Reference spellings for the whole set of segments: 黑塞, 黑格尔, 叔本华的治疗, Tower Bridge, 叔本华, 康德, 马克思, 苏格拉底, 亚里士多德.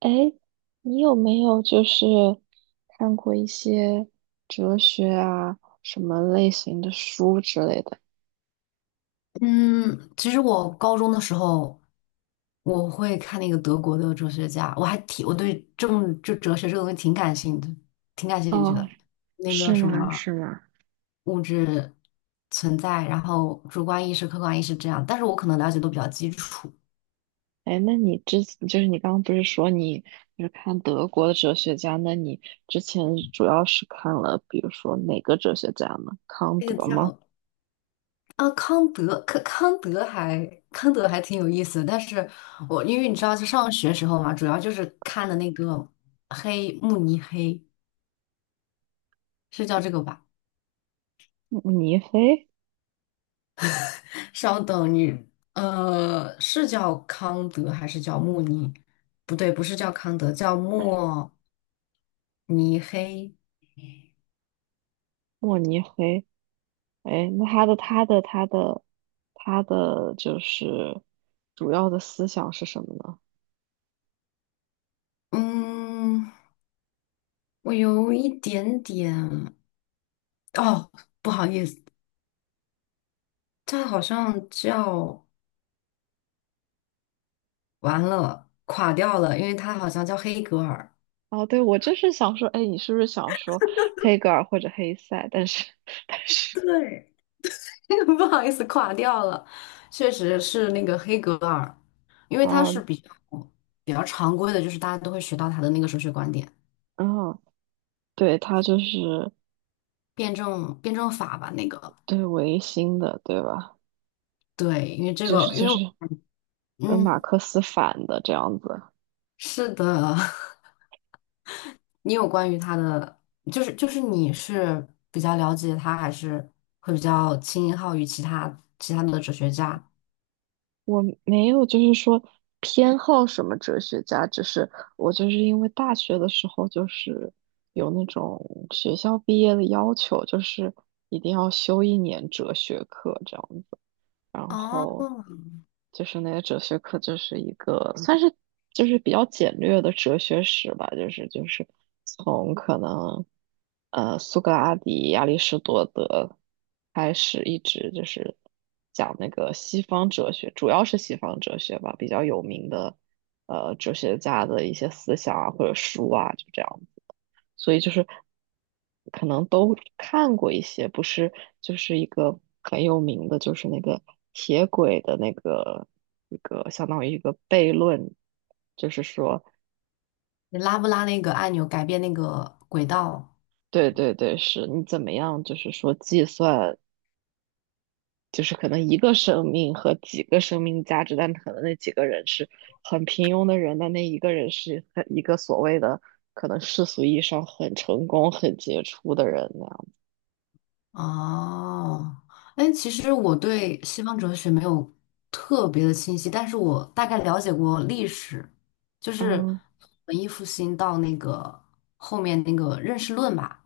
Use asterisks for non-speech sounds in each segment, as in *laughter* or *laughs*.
哎，你有没有就是看过一些哲学啊，什么类型的书之类的？嗯，其实我高中的时候，我会看那个德国的哲学家，我还挺，我对政就哲学这个东西挺感兴趣的，挺感兴趣哦，的。那个是什吗？么是吗？物质存在，然后主观意识、客观意识这样，但是我可能了解都比较基础。哎，那你就是你刚刚不是说你就是看德国的哲学家？那你之前主要是看了，比如说哪个哲学家呢？康那个德吗？叫啊康德，康德还挺有意思的，但是我因为你知道，就上学时候嘛，主要就是看的那个黑慕尼黑，是叫这个吧？慕尼黑？稍等你，是叫康德还是叫慕尼？不对，不是叫康德，叫莫尼黑。慕尼黑？哎，那他的他的就是主要的思想是什么呢？嗯，我有一点点，哦，不好意思，他好像叫完了，垮掉了，因为他好像叫黑格尔。哦，对，我就是想说，哎，你是不是想说黑格尔或者黑塞？但是，*laughs* 但是，对，*laughs* 不好意思，垮掉了，确实是那个黑格尔，因为他哦，是比较常规的，就是大家都会学到他的那个哲学观点。嗯，对，他就是辩证法吧，那个对维新的，对吧？对，因为这就是个，因就为是我跟马嗯，克思反的这样子。是的，*laughs* 你有关于他的，就是你是比较了解他，还是会比较倾向于其他的哲学家？我没有就是说偏好什么哲学家，只是我就是因为大学的时候就是有那种学校毕业的要求，就是一定要修1年哲学课这样子。然后哦，就是那个哲学课就是一个算是就是比较简略的哲学史吧，就是从可能苏格拉底、亚里士多德开始，一直就是讲那个西方哲学，主要是西方哲学吧，比较有名的哲学家的一些思想啊或者书啊，就这样。所以就是可能都看过一些，不是就是一个很有名的，就是那个铁轨的那个一个相当于一个悖论，就是说，你拉不拉那个按钮改变那个轨道？对对对，是你怎么样，就是说计算，就是可能一个生命和几个生命价值，但可能那几个人是很平庸的人，但那一个人是很一个所谓的可能世俗意义上很成功、很杰出的人那样，哦，哎，其实我对西方哲学没有特别的清晰，但是我大概了解过历史，就是嗯文艺复兴到那个后面那个认识论吧。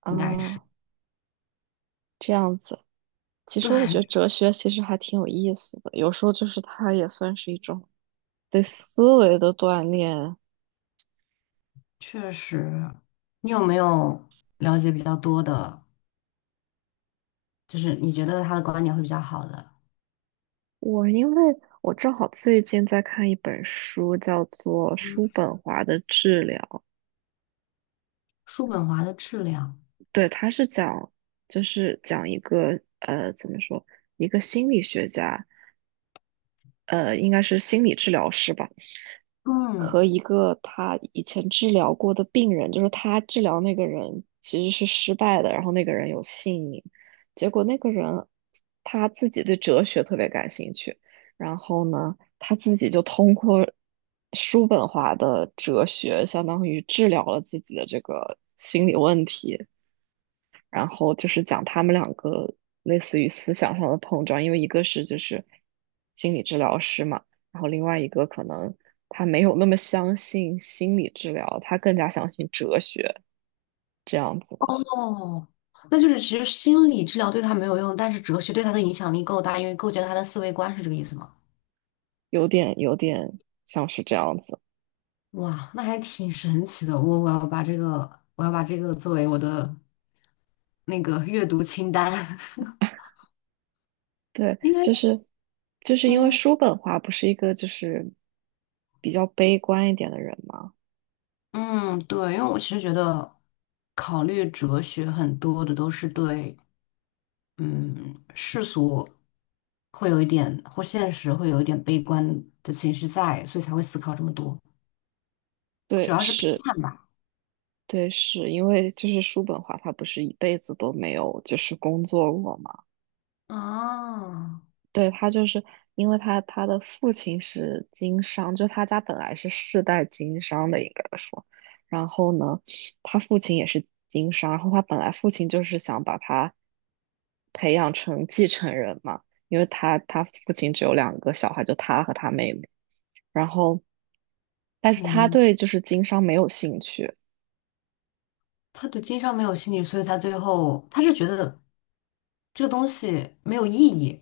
啊，这样子。其实我觉得对，哲学其实还挺有意思的，有时候就是它也算是一种对思维的锻炼。*laughs* 确实。你有没有了解比较多的，就是你觉得他的观点会比较好的？我因为我正好最近在看一本书，叫做《叔本华的治疗》，叔本华的质量，对，它是讲就是讲一个怎么说一个心理学家，应该是心理治疗师吧，嗯，和一个他以前治疗过的病人，就是他治疗那个人其实是失败的，然后那个人有性瘾，结果那个人他自己对哲学特别感兴趣，然后呢，他自己就通过叔本华的哲学，相当于治疗了自己的这个心理问题。然后就是讲他们两个类似于思想上的碰撞，因为一个是就是心理治疗师嘛，然后另外一个可能他没有那么相信心理治疗，他更加相信哲学这样子的，哦，那就是其实心理治疗对他没有用，但是哲学对他的影响力够大，因为构建了他的思维观，是这个意思吗？有点像是这样子。哇，那还挺神奇的。我要把这个，我要把这个作为我的那个阅读清单，*laughs* 对，因为就是因为嗯叔本华不是一个就是比较悲观一点的人嘛，嗯，对，因为我其实觉得考虑哲学很多的都是对嗯世俗会有一点或现实会有一点悲观的情绪在，所以才会思考这么多，主对，要是批是。判吧。对，是因为就是叔本华他不是一辈子都没有就是工作过嘛，啊，对，他就是因为他的父亲是经商，就他家本来是世代经商的，应该说。然后呢，他父亲也是经商，然后他本来父亲就是想把他培养成继承人嘛，因为他父亲只有两个小孩，就他和他妹妹。然后，但是明他白对就是经商没有兴趣，他对经商没有兴趣，所以他最后他是觉得这个东西没有意义。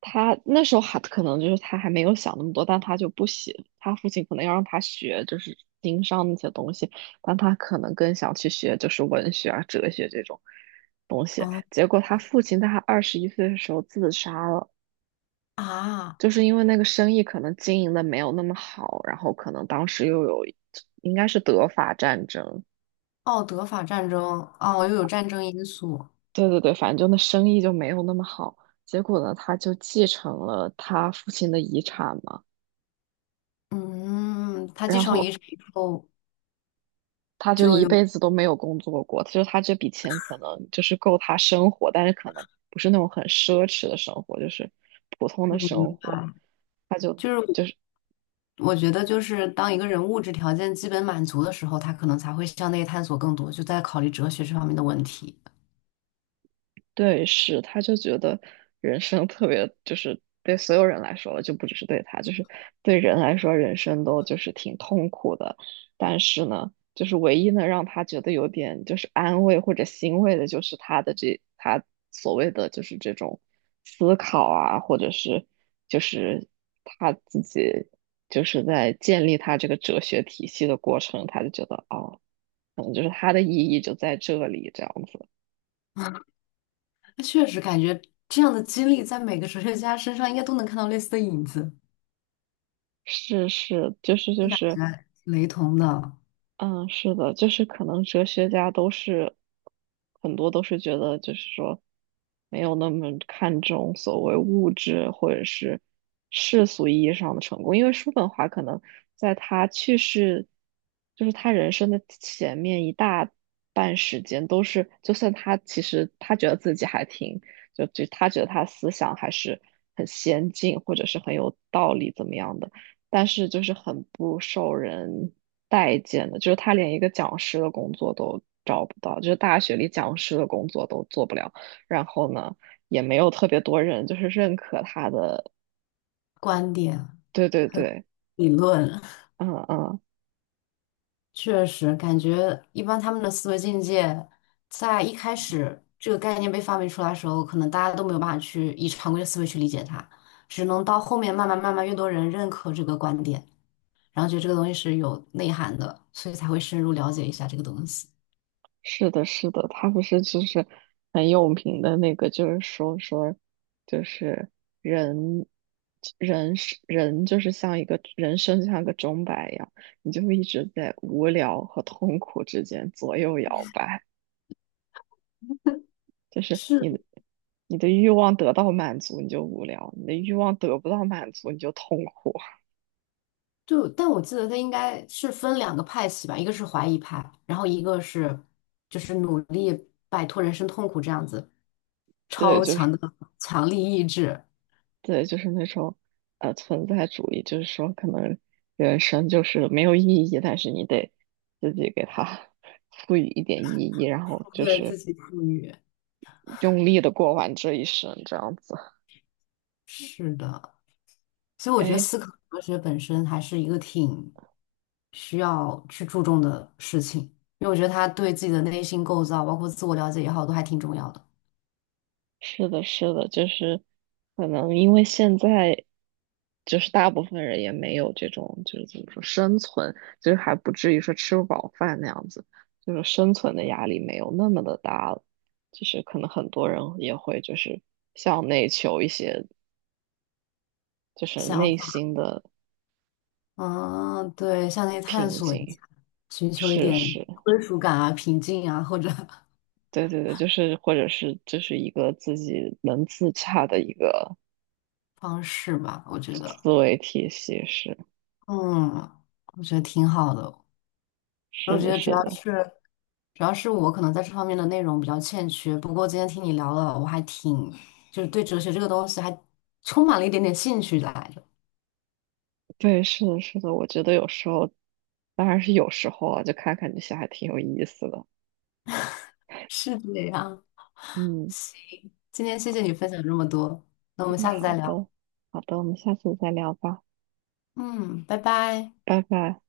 他那时候还可能就是他还没有想那么多，但他就不喜，他父亲可能要让他学就是经商那些东西，但他可能更想去学就是文学啊、哲学这种东西。哦结果他父亲在他21岁的时候自杀了，啊，就是因为那个生意可能经营的没有那么好，然后可能当时又有应该是德法战争，奥德法战争哦，又有战争因素。对对对，反正就那生意就没有那么好。结果呢，他就继承了他父亲的遗产嘛。嗯，他继然承遗后产以后他就就一有辈子都没有工作过，就是他这笔钱可能就是够他生活，但是可能不是那种很奢侈的生活，就是普通的生明活。白，他就就是我就是。觉得就是当一个人物质条件基本满足的时候，他可能才会向内探索更多，就在考虑哲学这方面的问题。对，是，他就觉得人生特别，就是对所有人来说了就不只是对他，就是对人来说，人生都就是挺痛苦的。但是呢，就是唯一能让他觉得有点就是安慰或者欣慰的，就是他的这他所谓的就是这种思考啊，或者是就是他自己就是在建立他这个哲学体系的过程，他就觉得哦，可能就是他的意义就在这里，这样子。那确实感觉这样的经历在每个哲学家身上应该都能看到类似的影子，是是，就是就就感是，觉雷同的嗯，是的，就是可能哲学家都是很多都是觉得，就是说没有那么看重所谓物质或者是世俗意义上的成功，因为叔本华可能在他去世，就是他人生的前面一大半时间都是，就算他其实他觉得自己还挺，就他觉得他思想还是很先进或者是很有道理怎么样的，但是就是很不受人。待见的，就是他连一个讲师的工作都找不到，就是大学里讲师的工作都做不了。然后呢，也没有特别多人就是认可他的。观点对对对，理论。嗯嗯，确实，感觉一般他们的思维境界，在一开始这个概念被发明出来的时候，可能大家都没有办法去以常规的思维去理解它，只能到后面慢慢越多人认可这个观点，然后觉得这个东西是有内涵的，所以才会深入了解一下这个东西。是的，是的，他不是就是很有名的那个，就是说说就是人。人是人，就是像一个人生，就像个钟摆一样，你就会一直在无聊和痛苦之间左右摇摆。就是是，你的欲望得到满足，你就无聊；你的欲望得不到满足，你就痛苦。就，但我记得他应该是分两个派系吧，一个是怀疑派，然后一个是就是努力摆脱人生痛苦这样子，*laughs* 对，超就强是的强力意志，对，就是那种存在主义，就是说可能人生就是没有意义，但是你得自己给它 *laughs* 赋予一点意义，然后就对是自己赋予。用力的过完这一生，这样子。是的，所以我觉得哎，思考哲学本身还是一个挺需要去注重的事情，因为我觉得它对自己的内心构造，包括自我了解也好，都还挺重要的。是的，是的，就是可能因为现在就是大部分人也没有这种就是怎么说生存，就是还不至于说吃不饱饭那样子，就是生存的压力没有那么的大了，就是可能很多人也会就是向内求一些就是想内法，心的嗯，对，向内探平索一静。下，寻求一是点是，归属感啊、平静啊，或者 *laughs* 对对对，就是或者是就是一个自己能自洽的一个方式吧，我觉得，思维体系，是嗯，我觉得挺好的。我是觉的，得只是要的。是主要是我可能在这方面的内容比较欠缺，不过今天听你聊了，我还挺，就是对哲学这个东西还充满了一点点兴趣来着。对，是的，是的，我觉得有时候，当然是有时候啊，就看看这些还挺有意思的。是这样，嗯今天谢谢你分享这么多，那我们嗯，下次好再聊。的，好的，我们下次再聊吧，嗯，拜拜。拜拜。